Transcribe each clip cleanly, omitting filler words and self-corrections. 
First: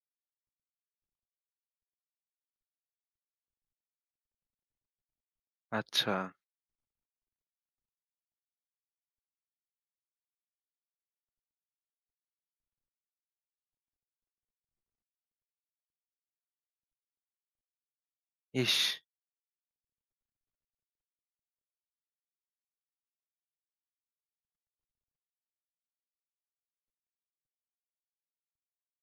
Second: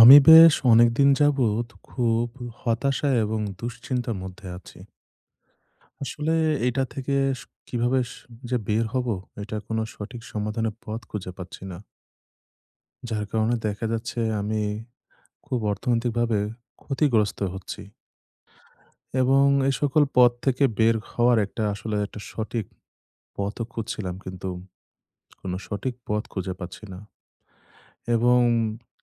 আমি বেশ অনেকদিন যাবৎ খুব হতাশা এবং দুশ্চিন্তার মধ্যে আছি। আচ্ছা। আসলে এটা থেকে স কিভাবে যে বের হব, এটার কোনো সঠিক সমাধানের পথ খুঁজে পাচ্ছি না। যার কারণে দেখা যাচ্ছে আমি খুব অর্থনৈতিকভাবে ক্ষতিগ্রস্ত হচ্ছি ইস! এবং এই সকল পথ থেকে বের হওয়ার একটা সঠিক পথও খুঁজছিলাম, কিন্তু কোনো সঠিক পথ খুঁজে পাচ্ছি না এবং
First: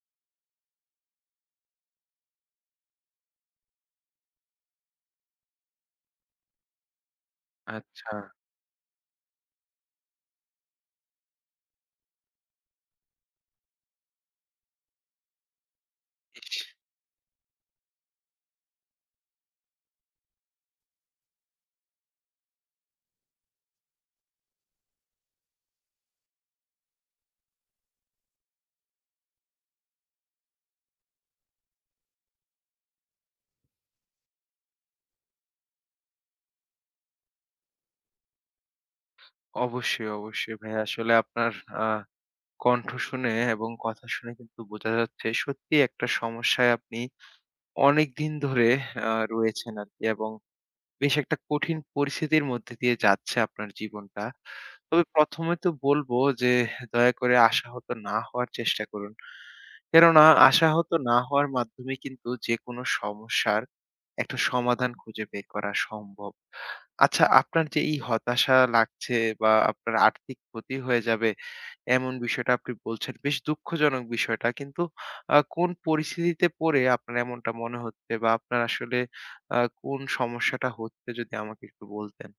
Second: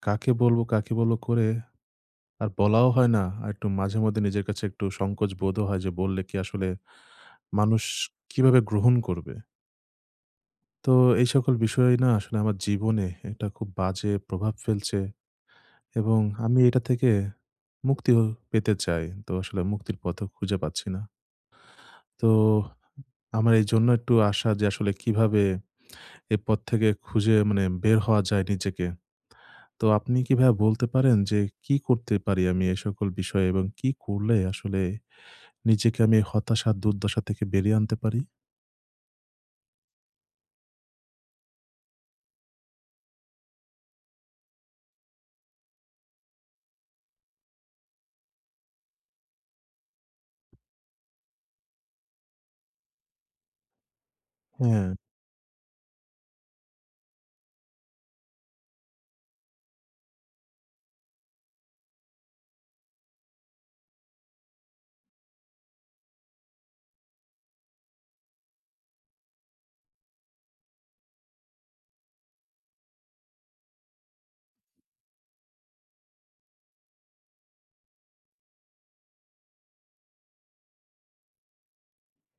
কাকে বলব, কাকে বলব করে আর বলাও হয় না। আর একটু মাঝে মধ্যে নিজের কাছে একটু সংকোচ বোধও হয় যে বললে কি আসলে মানুষ আচ্ছা। কিভাবে গ্রহণ করবে? তো এই সকল বিষয় না আসলে আমার জীবনে একটা খুব বাজে প্রভাব ফেলছে এবং আমি এটা থেকে মুক্তিও পেতে চাই। তো আসলে মুক্তির পথও খুঁজে পাচ্ছি না। তো আমার এইজন্য একটু আশা যে আসলে কিভাবে এ পথ থেকে খুঁজে মানে বের হওয়া যায় নিজেকে। তো আপনি কি ভাইয়া বলতে পারেন যে কি করতে পারি আমি এই সকল বিষয়ে এবং কি করলে আসলে নিজেকে আমি এই হতাশা আর দুর্দশা থেকে বেরিয়ে আনতে পারি? অবশ্যই, অবশ্যই ভাই। আসলে আপনার আ কণ্ঠ শুনে এবং কথা শুনে কিন্তু বোঝা যাচ্ছে সত্যিই একটা সমস্যায় আপনি অনেকদিন ধরে রয়েছেন আরকি এবং বেশ একটা কঠিন পরিস্থিতির মধ্যে দিয়ে যাচ্ছে আপনার জীবনটা। হ্যাঁ, তবে ১ম এ তো বলবো যে দয়া করে আশাহত না হওয়ার চেষ্টা করুন। কেননা আশাহত না হওয়ার মাধ্যমে কিন্তু যেকোনো সমস্যার একটা সমাধান খুঁজে বের করা সম্ভব। আচ্ছা, আপনার যে এই হতাশা লাগছে বা আপনার আর্থিক ক্ষতি হয়ে যাবে এমন বিষয়টা আপনি বলছেন, বেশ দুঃখজনক বিষয়টা। কিন্তু কোন পরিস্থিতিতে পড়ে আপনার এমনটা মনে হচ্ছে বা আপনার আসলে আ কোন সমস্যাটা হচ্ছে যদি আমাকে একটু বলতেন?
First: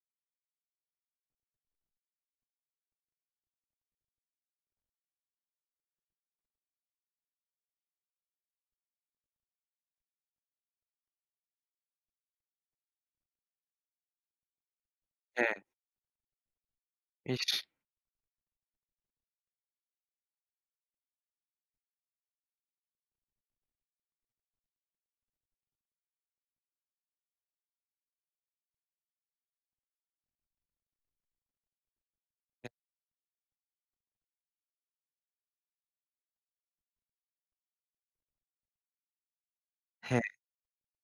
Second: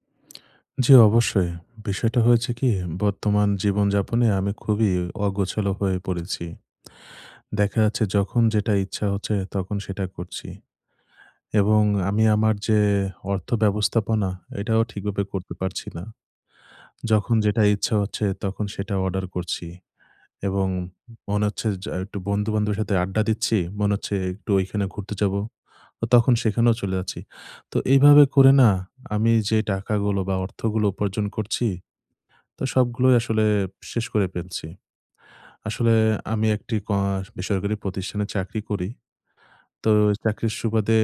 জি অবশ্যই। বিষয়টা হয়েছে কি, বর্তমান জীবনযাপনে আমি খুবই অগোছালো হয়ে পড়েছি। দেখা যাচ্ছে যখন যেটা ইচ্ছা হচ্ছে তখন সেটা করছি। এবং আমি আমার যে অর্থ ব্যবস্থাপনা, এটাও ঠিকভাবে হ্যাঁ, করতে পারছি না। যখন ইস! যেটা ইচ্ছা হচ্ছে তখন সেটা অর্ডার করছি। এবং মনে হচ্ছে যা একটু বন্ধু-বান্ধবের সাথে আড্ডা দিচ্ছি। মনে হচ্ছে একটু ওইখানে ঘুরতে যাবো। তো তখন সেখানেও চলে যাচ্ছি। তো এইভাবে করে না আমি যে টাকাগুলো বা অর্থগুলো উপার্জন করছি, তো সবগুলোই আসলে শেষ করে ফেলছি। আসলে আমি একটি বেসরকারি প্রতিষ্ঠানে চাকরি করি। তো হ্যাঁ, চাকরির সুবাদে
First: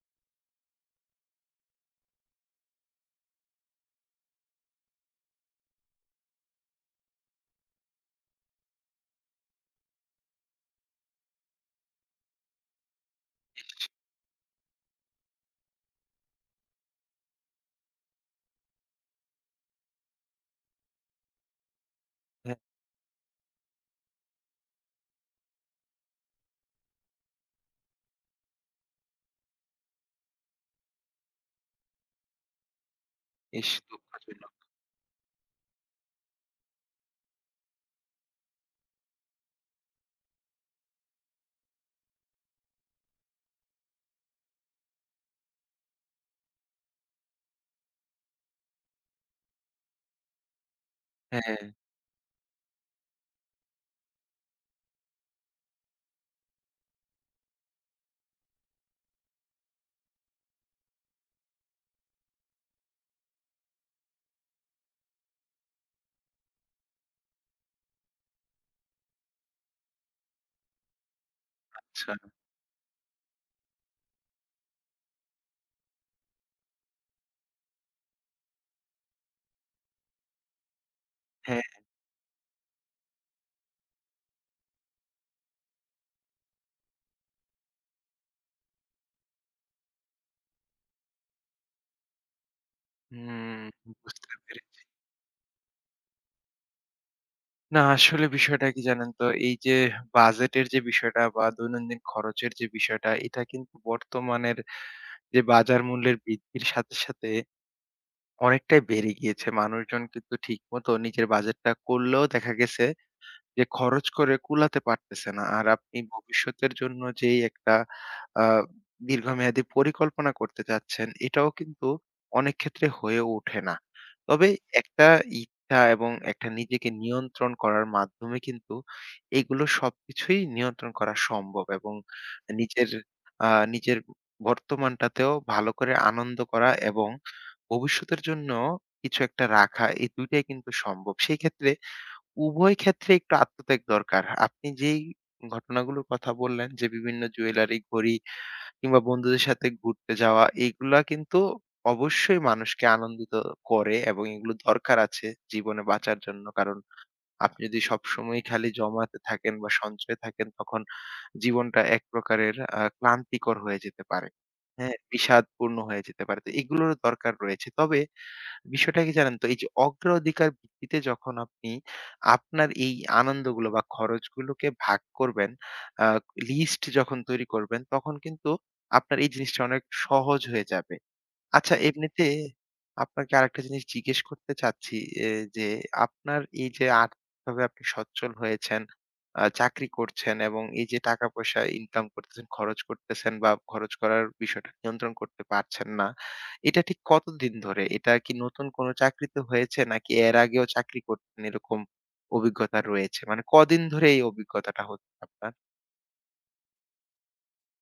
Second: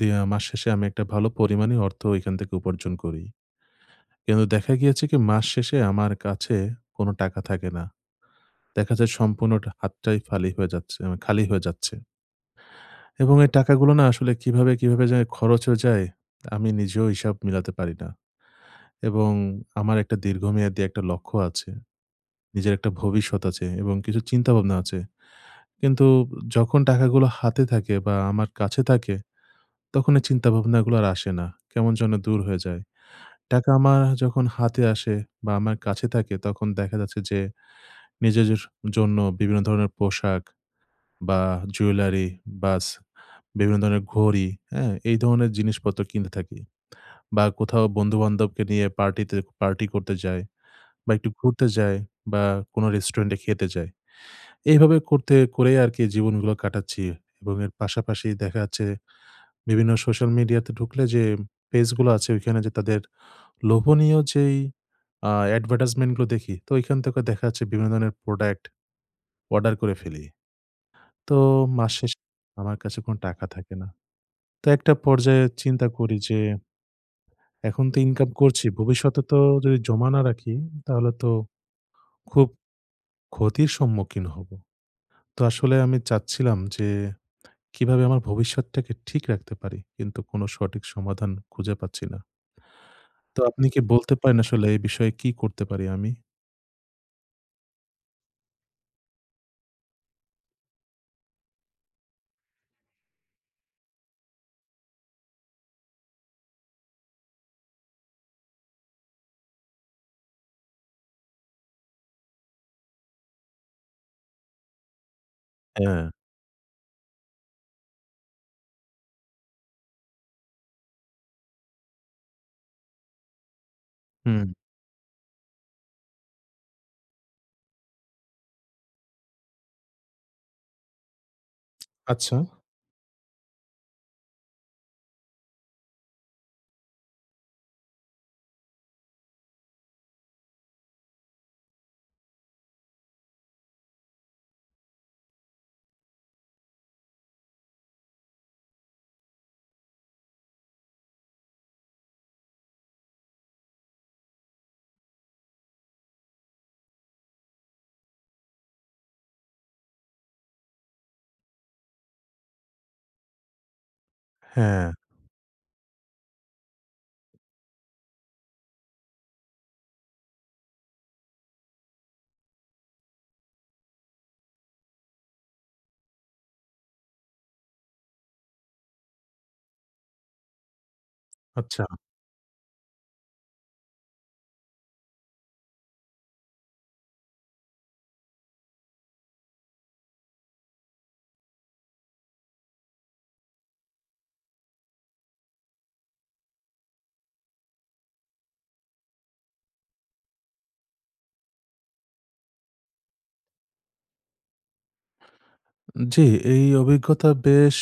দিয়া মাস শেষে আমি একটা ভালো পরিমাণই অর্থ এখান থেকে উপার্জন করি। কিন্তু দেখা গিয়েছে কি মাস শেষে আমার কাছে কোনো টাকা থাকে না। দেখা যায় সম্পূর্ণ টা হাতটাই ফালি হয়ে যাচ্ছে আ খালি হয়ে যাচ্ছে। এবং এই টাকাগুলো না আসলে কিভাবে যে খরচ হয়ে যায় আমি নিজেও হিসাব মিলাতে পারি না। এবং আমার একটা দীর্ঘমেয়াদী একটা লক্ষ্য আছে। হ্যাঁ, নিজের একটা ভবিষ্যৎ আছে এবং কিছু চিন্তাভাবনা আছে। কিন্তু যখন টাকাগুলো হাতে থাকে বা আমার কাছে থাকে, তখন এই চিন্তাভাবনাগুলো আর আসে না। কেমন যেন দূর হয়ে যায়। টাকা ইস! আমার যখন দুঃখজনক। হাতে আসে বা আমার কাছে থাকে, তখন দেখা যাচ্ছে যে নিজের জন্য বিভিন্ন ধরনের পোশাক বা জুয়েলারি, বাস বিভিন্ন ধরনের ঘড়ি, হ্যাঁ? এই ধরনের জিনিসপত্র কিনতে থাকি। বা কোথাও বন্ধু-বান্ধবকে নিয়ে পার্টিতে পার্টি করতে যাই। বা একটু হ্যাঁ, ঘুরতে যাই বা কোনো রেস্টুরেন্টে খেতে যাই। এইভাবে করতে করেই আরকি জীবনগুলো কাটাচ্ছি এবং এর পাশাপাশি দেখা যাচ্ছে বিভিন্ন সোশ্যাল মিডিয়াতে ঢুকলে যে পেজ গুলো আছে ওইখানে যে তাদের লোভনীয় যেই অ্যাডভার্টাইজমেন্ট গুলো দেখি, তো ওইখান থেকে দেখা যাচ্ছে বিভিন্ন ধরনের প্রোডাক্ট অর্ডার করে ফেলি। তো মাস আচ্ছা। শেষে আমার কাছে কোনো টাকা থাকে না। তো একটা পর্যায়ে চিন্তা করি যে এখন তো ইনকাম করছি, ভবিষ্যতে তো যদি জমা না রাখি তাহলে তো হ্যাঁ, খুব ক্ষতির সম্মুখীন হব। তো আসলে আমি চাচ্ছিলাম যে কিভাবে আমার ভবিষ্যৎটাকে ঠিক রাখতে পারি, কিন্তু কোনো সঠিক সমাধান খুঁজে পাচ্ছি না। তো হুম, আপনি কি বলতে বুঝতে পারেন আসলে এই পেরেছি। বিষয়ে কি করতে পারি আমি? না আসলে বিষয়টা কি জানেন তো? এই যে বাজেটের যে বিষয়টা বা দৈনন্দিন খরচের যে বিষয়টা, এটা কিন্তু বর্তমানের যে বাজার মূল্যের বৃদ্ধির সাথে, সাথে অনেকটাই বেড়ে গিয়েছে। মানুষজন কিন্তু ঠিকমতো নিজের বাজেটটা করলেও দেখা গেছে যে খরচ করে কুলাতে পারতেছে না। আর আপনি হ্যাঁ। ভবিষ্যতের জন্য যেই একটা আ দীর্ঘমেয়াদী পরিকল্পনা করতে চাচ্ছেন, এটাও কিন্তু অনেক ক্ষেত্রে হয়ে ওঠে না। হুম, তবে একটা ইচ্ছা এবং একটা নিজেকে নিয়ন্ত্রণ করার মাধ্যমে কিন্তু এগুলো সবকিছুই নিয়ন্ত্রণ করা সম্ভব এবং আচ্ছা। নিজের আ নিজের বর্তমানটাতেও ভালো করে আনন্দ করা এবং ভবিষ্যতের জন্য কিছু একটা রাখা, এই ২ টাই কিন্তু সম্ভব। সেই ক্ষেত্রে উভয় ক্ষেত্রে একটু আত্মত্যাগ দরকার। আপনি যেই ঘটনাগুলোর কথা বললেন যে বিভিন্ন জুয়েলারি, ঘড়ি কিংবা বন্ধুদের সাথে ঘুরতে যাওয়া এইগুলা কিন্তু অবশ্যই মানুষকে আনন্দিত করে এবং এগুলো দরকার আছে জীবনে বাঁচার জন্য। কারণ আপনি যদি সবসময় খালি জমাতে থাকেন বা সঞ্চয়ে থাকেন তখন জীবনটা এক প্রকারের ক্লান্তিকর হয়ে যেতে পারে। হ্যাঁ, হ্যাঁ? বিষাদপূর্ণ হয়ে যেতে পারে। তো এগুলোরও দরকার রয়েছে। তবে বিষয়টা কি জানেন তো? এই যে অগ্রাধিকার ভিত্তিতে যখন আপনি আপনার এই আনন্দগুলো বা খরচগুলোকে ভাগ করবেন, আ লিস্ট যখন তৈরি করবেন, তখন কিন্তু আপনার এই জিনিসটা অনেক সহজ হয়ে যাবে। আচ্ছা আচ্ছা। এমনিতে আপনাকে আরেকটা জিনিস জিজ্ঞেস করতে চাচ্ছি এ যে আপনার এই যে আর্থিকভাবে আপনি সচ্ছল হয়েছেন, চাকরি করছেন এবং এই যে টাকা-পয়সা ইনকাম করতেছেন, খরচ করতেছেন বা খরচ করার বিষয়টা নিয়ন্ত্রণ করতে পারছেন না। এটা ঠিক কতদিন ধরে? এটা কি নতুন কোনো চাকরিতে হয়েছে নাকি এর আগেও চাকরি করতেন এরকম অভিজ্ঞতা রয়েছে? মানে কদিন ধরে এই অভিজ্ঞতাটা হচ্ছে আপনার? জি, এই অভিজ্ঞতা বেশ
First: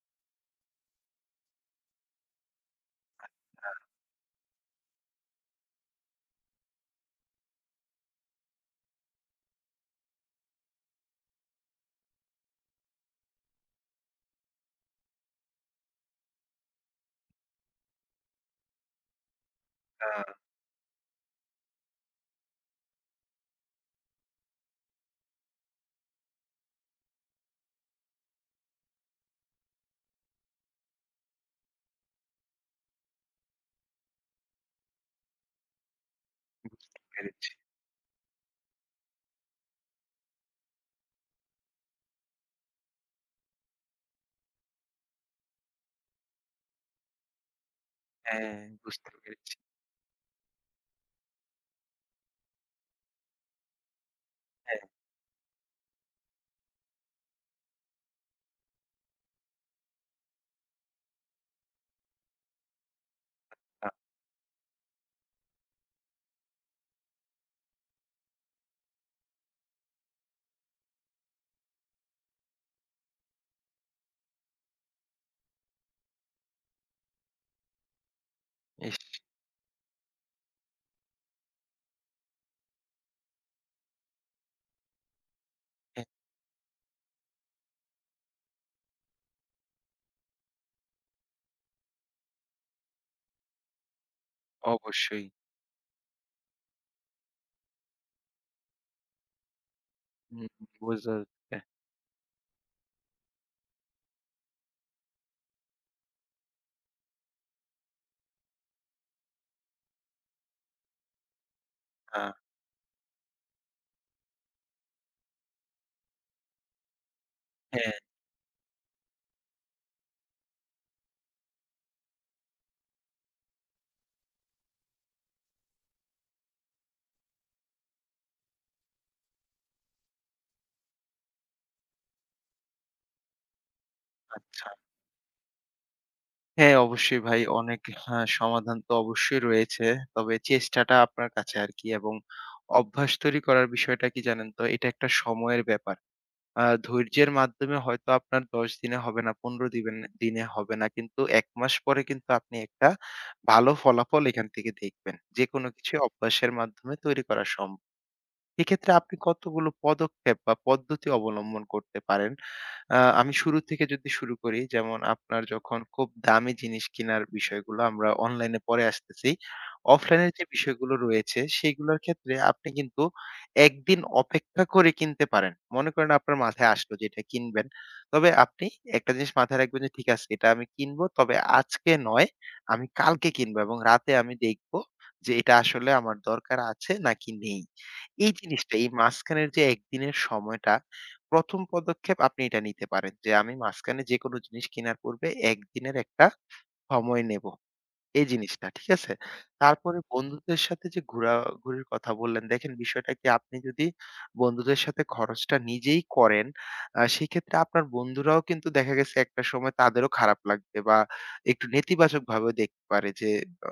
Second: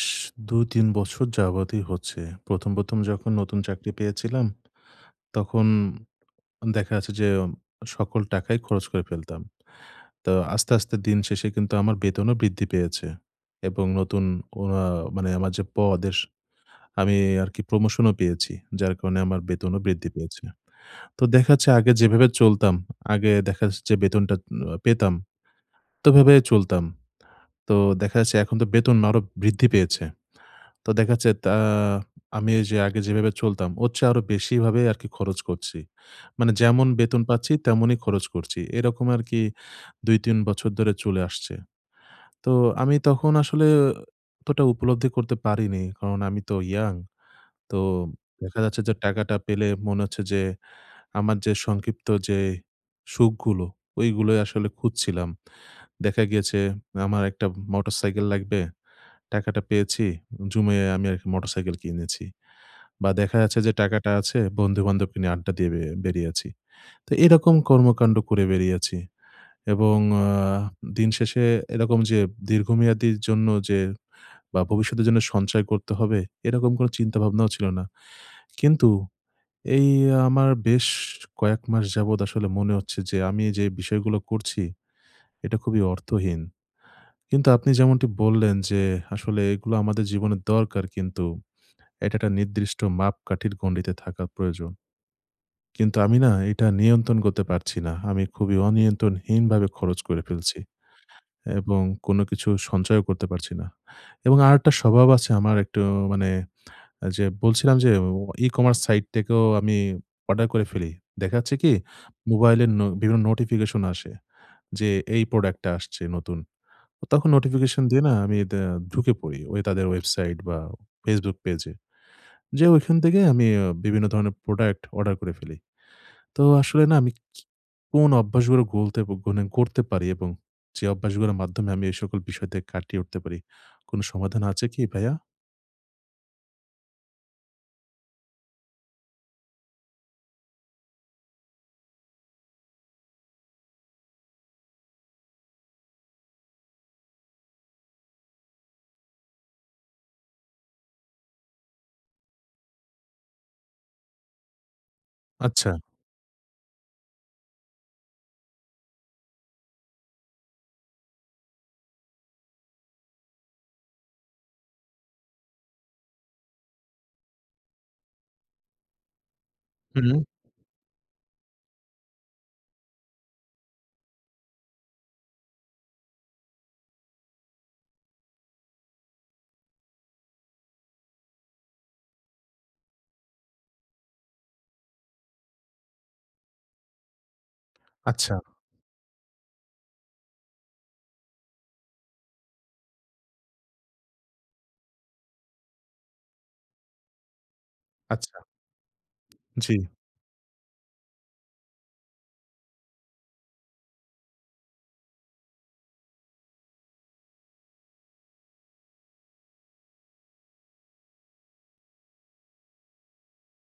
২-৩ বছর যাবতই হচ্ছে। ১ম যখন নতুন চাকরি পেয়েছিলাম, তখন দেখা যাচ্ছে যে সকল টাকাই খরচ করে ফেলতাম। তো আস্তে, আস্তে দিন শেষে কিন্তু আমার বেতনও বৃদ্ধি পেয়েছে এবং নতুন অ মানে আমার যে পদ এর আমি আরকি প্রমোশনও পেয়েছি। যার কারণে আমার বেতনও আ বৃদ্ধি পেয়েছে। তো দেখা যাচ্ছে আগে যেভাবে চলতাম, আগে দেখা যাচ্ছে যে বেতনটা পেতাম, তো ওভাবে চলতাম। তো দেখা যাচ্ছে এখন তো বেতন আরো বৃদ্ধি পেয়েছে। তো দেখা যাচ্ছে তা আমি এই যে আগে যেভাবে চলতাম, ওর চেয়ে আরো বেশিভাবে আরকি খরচ করছি। মানে যেমন বুঝতে বেতন পেরেছি। পাচ্ছি তেমনই খরচ করছি। এরকম আরকি ২-৩ বছর ধরে চলে আসছে। তো আমি তখন আসলে অতটা উপলব্ধি করতে পারিনি। কারণ আমি তো ইয়াং। তো হ্যাঁ, দেখা যাচ্ছে যে বুঝতে টাকাটা পেরেছি। পেলে মনে হচ্ছে যে আমার যে সংক্ষিপ্ত যে সুখগুলো, ওইগুলোই আসলে হ্যাঁ, খুঁজছিলাম। দেখা গিয়েছে আমার একটা মোটরসাইকেল লাগবে। টাকাটা পেয়েছি জমিয়ে আমি আরকি মোটরসাইকেল কিনেছি। বা দেখা যাচ্ছে যে আ টাকাটা আছে বন্ধু-বান্ধবকে নিয়ে আড্ডা দিয়ে বেরিয়েছি। তো এরকম কর্মকাণ্ড করে বেরিয়েছি। এবং আ দিন শেষে এরকম যে দীর্ঘমেয়াদীর জন্য যে বা ভবিষ্যতের জন্য সঞ্চয় করতে হবে এরকম কোনো চিন্তাভাবনাও ছিল না। কিন্তু ইস! এই আমার বেশ কয়েক মাস যাবৎ আসলে মনে হচ্ছে যে আমি যে বিষয়গুলো করছি এটা খুবই হ্যাঁ, অর্থহীন। কিন্তু আপনি যেমনটি বললেন যে আসলে এগুলো আমাদের জীবনে দরকার, কিন্তু এটা একটা নির্দিষ্ট মাপকাঠির গণ্ডিতে থাকা প্রয়োজন। অবশ্যই। কিন্তু আমি না এটা নিয়ন্ত্রণ করতে পারছি না। আমি খুবই অনিয়ন্ত্রণহীনভাবে খরচ করে হুম, ফেলছি বুঝা যাচ্ছে। এবং কোনো কিছু সঞ্চয়ও করতে পারছি না। এবং আরেকটা স্বভাব আছে আমার একটু, মানে, যে বলছিলাম যে ই-কমার্স সাইট থেকেও আমি অর্ডার করে ফেলি। দেখা যাচ্ছে কি আ মোবাইলের বিভিন্ন নোটিফিকেশন আসে যে এই প্রোডাক্টটা আসছে নতুন। তখন নোটিফিকেশন হ্যাঁ, দিয়ে না আমি ঢুকে পড়ি ওই তাদের ওয়েবসাইট বা Facebook পেজে। যেয়ে ওইখান থেকে আমি বিভিন্ন ধরনের প্রোডাক্ট অর্ডার করে ফেলি। তো আসলে না আমি কি কোন অভ্যাসগুলো গলতে মানে গড়তে পারি এবং যে অভ্যাসগুলোর মাধ্যমে আমি এই সকল বিষয় থেকে কাটিয়ে উঠতে পারি? কোন সমাধান আছে আচ্ছা। কি ভাইয়া? হ্যাঁ, অবশ্যই ভাই অনেক সমাধান তো অবশ্যই রয়েছে। তবে চেষ্টাটা আপনার কাছে আরকি এবং অভ্যাস তৈরি করার বিষয়টা কি জানেন তো? এটা একটা সময়ের ব্যাপার। ধৈর্যের মাধ্যমে হয়তো আপনার ১০ দিনে হবে না, ১৫ দিনে হবে না। কিন্তু ১ মাস পরে কিন্তু আপনি একটা ভালো ফলাফল এখান থেকে দেখবেন। যেকোনো আচ্ছা। কিছুই অভ্যাসের মাধ্যমে তৈরি করা সম্ভব। এক্ষেত্রে আপনি কতগুলো পদক্ষেপ বা পদ্ধতি অবলম্বন করতে পারেন? আ আমি শুরু থেকে যদি শুরু করি, যেমন আপনার যখন খুব দামি জিনিস কেনার বিষয়গুলো আমরা অনলাইনে পরে আসতেছি। হুম, অফলাইনের যে বিষয়গুলো রয়েছে সেগুলোর ক্ষেত্রে আপনি কিন্তু একদিন অপেক্ষা করে কিনতে পারেন। মনে করেন আপনার মাথায় আসলো যে এটা কিনবেন। তবে আপনি একটা জিনিস মাথায় রাখবেন যে ঠিক আছে এটা আমি কিনবো। তবে আজকে নয়, আমি কালকে কিনবো এবং রাতে আমি দেখব যে এটা আসলে আমার দরকার আছে নাকি নেই। এই আচ্ছা, জিনিসটা এই মাঝখানের যে একদিনের সময়টা ১ম পদক্ষেপ আপনি এটা নিতে পারেন যে, আমি মাঝখানে যেকোনো জিনিস কেনার পূর্বে ১ দিনের একটা সময় নেব। এই আচ্ছা। জিনিসটা, ঠিক আছে? জি। তারপরে বন্ধুদের সাথে যে ঘোরাঘুরির কথা বললেন, দেখেন বিষয়টা কি আপনি যদি বন্ধুদের সাথে খরচটা নিজেই করেন, সেক্ষেত্রে আপনার বন্ধুরাও কিন্তু দেখা গেছে একটা সময় তাদেরও খারাপ লাগবে বা একটু নেতিবাচকভাবেও দেখতে পারে যে অ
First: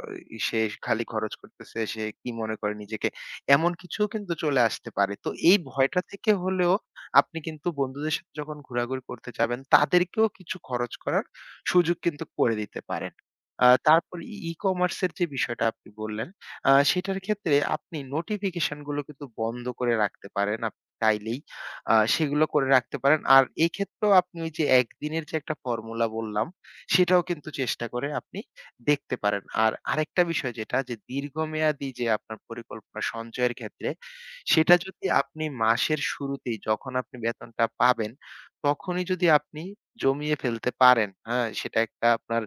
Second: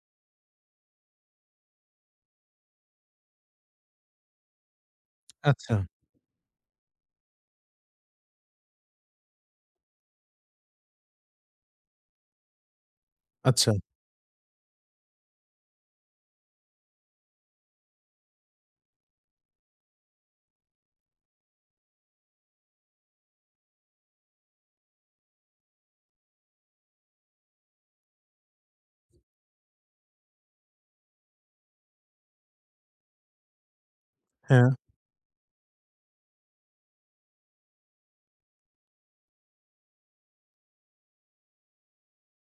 সে খালি খরচ করতেছে, সে কি মনে করে নিজেকে? এমন কিছুও কিন্তু চলে আসতে পারে। তো এই আচ্ছা, ভয়টা থেকে হলেও আপনি কিন্তু বন্ধুদের সাথে যখন ঘোরাঘুরি করতে যাবেন, তাদেরকেও কিছু খরচ করার সুযোগ কিন্তু করে দিতে পারেন। আচ্ছা। তারপর ই-কমার্স এর যে বিষয়টা আপনি বললেন, সেটার ক্ষেত্রে আপনি নোটিফিকেশন গুলো কিন্তু বন্ধ করে রাখতে পারেন আপনি চাইলেই। সেগুলো করে রাখতে পারেন। আর এক্ষেত্রেও আপনি ওই যে একদিনের যে একটা ফর্মুলা বললাম, সেটাও কিন্তু চেষ্টা করে আপনি দেখতে পারেন। আর আরেকটা বিষয় যেটা যে দীর্ঘমেয়াদী যে আপনার পরিকল্পনা সঞ্চয়ের ক্ষেত্রে, হ্যাঁ, সেটা যদি আপনি মাসের শুরুতেই যখন আপনি বেতনটা পাবেন, তখনই যদি আপনি জমিয়ে ফেলতে পারেন, হ্যাঁ? সেটা একটা আপনার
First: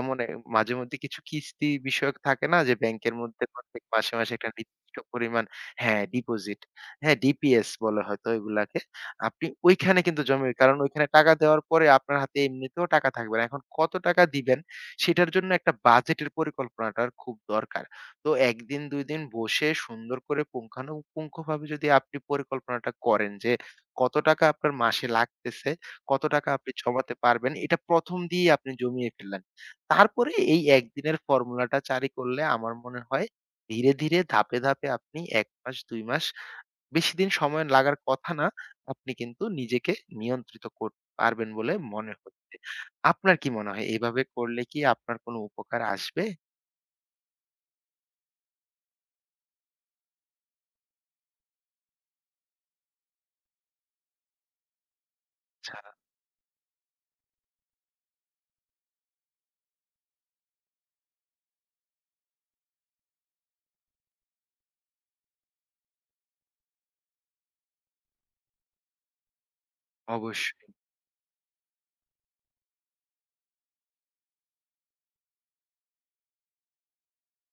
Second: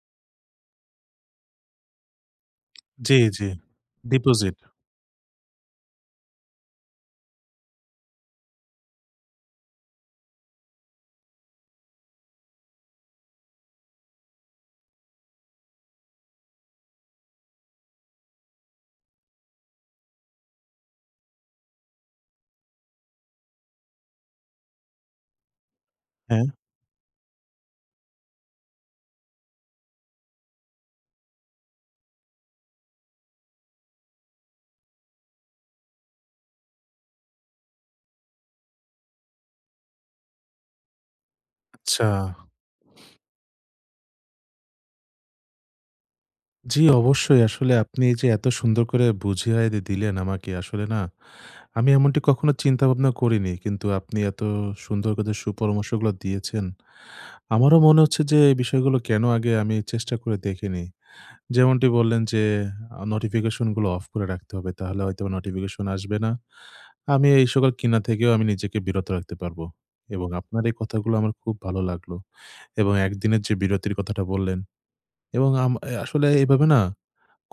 এমন মাঝে মধ্যে কিছু কিস্তি বিষয়ক থাকে না যে ব্যাংকের জি, মধ্যে জি। প্রত্যেক মাসে, মাসে একটা ডিপোজিট। নির্দিষ্ট পরিমাণ হ্যাঁ, ডিপোজিট। হ্যাঁ, ডিপিএস বলে হয়তো এগুলাকে। আপনি ওইখানে কিন্তু জমে কারণ ওইখানে টাকা দেওয়ার পরে আপনার হাতে এমনিতেও টাকা থাকবে না। এখন কত টাকা দিবেন সেটার জন্য একটা বাজেটের পরিকল্পনাটার খুব দরকার। তো ১ দিন ২ দিন বসে সুন্দর করে পুঙ্খানুপুঙ্খভাবে যদি আপনি পরিকল্পনাটা করেন যে কত টাকা আপনার মাসে লাগতেছে, কত হ্যাঁ, টাকা আপনি জমাতে পারবেন, এটা ১ম দিয়েই আপনি জমিয়ে ফেললেন। তারপরে এই একদিনের ফর্মুলাটা জারি করলে আমার মনে হয় ধীরে, ধীরে ধাপে, ধাপে আপনি ১ মাস ২ মাস বেশি দিন সময় লাগার কথা না। আপনি কিন্তু নিজেকে নিয়ন্ত্রিত করতে পারবেন বলে আচ্ছা। মনে হচ্ছে। আপনার কি মনে হয় এভাবে করলে কি আপনার কোনো উপকার আসবে? জি, অবশ্যই আসলে আপনি যে এত সুন্দর করে বুঝিয়ে দিলেন আমাকে আসলে না আমি এমনটি কখনো চিন্তা ভাবনা করিনি। কিন্তু আপনি এত সুন্দর করে আচ্ছা, সুপরামর্শগুলো দিয়েছেন। আমারও মনে হচ্ছে যে এই বিষয়গুলো কেন আগে আমি চেষ্টা করে দেখিনি। যেমনটি বললেন যে, নোটিফিকেশন গুলো অফ করে রাখতে হবে। তাহলে হয়তোবা নোটিফিকেশন আসবে না। আমি এই সকল কিনা থেকেও আমি নিজেকে বিরত রাখতে পারবো। এবং আপনার অবশ্যই। এই কথাগুলো আমার খুব ভালো লাগলো। এবং একদিনের যে বিরতির কথাটা বললেন এবং আম এ আসলে এভাবে না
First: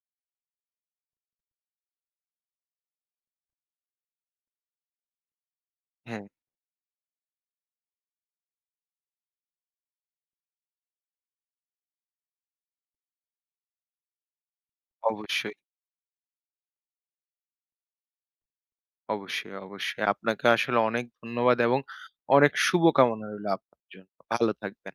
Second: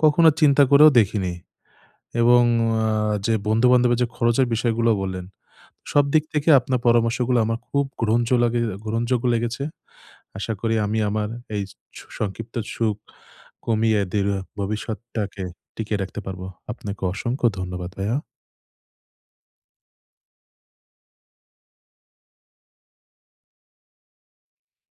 কখনো চিন্তা করেও দেখিনি। এবং আ যে বন্ধু-বান্ধবের যে খরচের বিষয়গুলো বললেন, সব হ্যাঁ, দিক থেকে আপনার পরামর্শগুলো আমার খুব গ্রহণজ লাগে গ্রহণযোগ্য লেগেছে। আশা করি আমি আমার এই সংক্ষিপ্ত সুখ কমিয়ে দৃঢ় ভবিষ্যৎটাকে অবশ্যই, টিকিয়ে রাখতে পারবো। আপনাকে অসংখ্য ধন্যবাদ ভাইয়া। অবশ্যই, অবশ্যই। আপনাকে আসলে অনেক ধন্যবাদ এবং অনেক শুভকামনা রইলো আপনার জন্য। ভালো থাকবেন।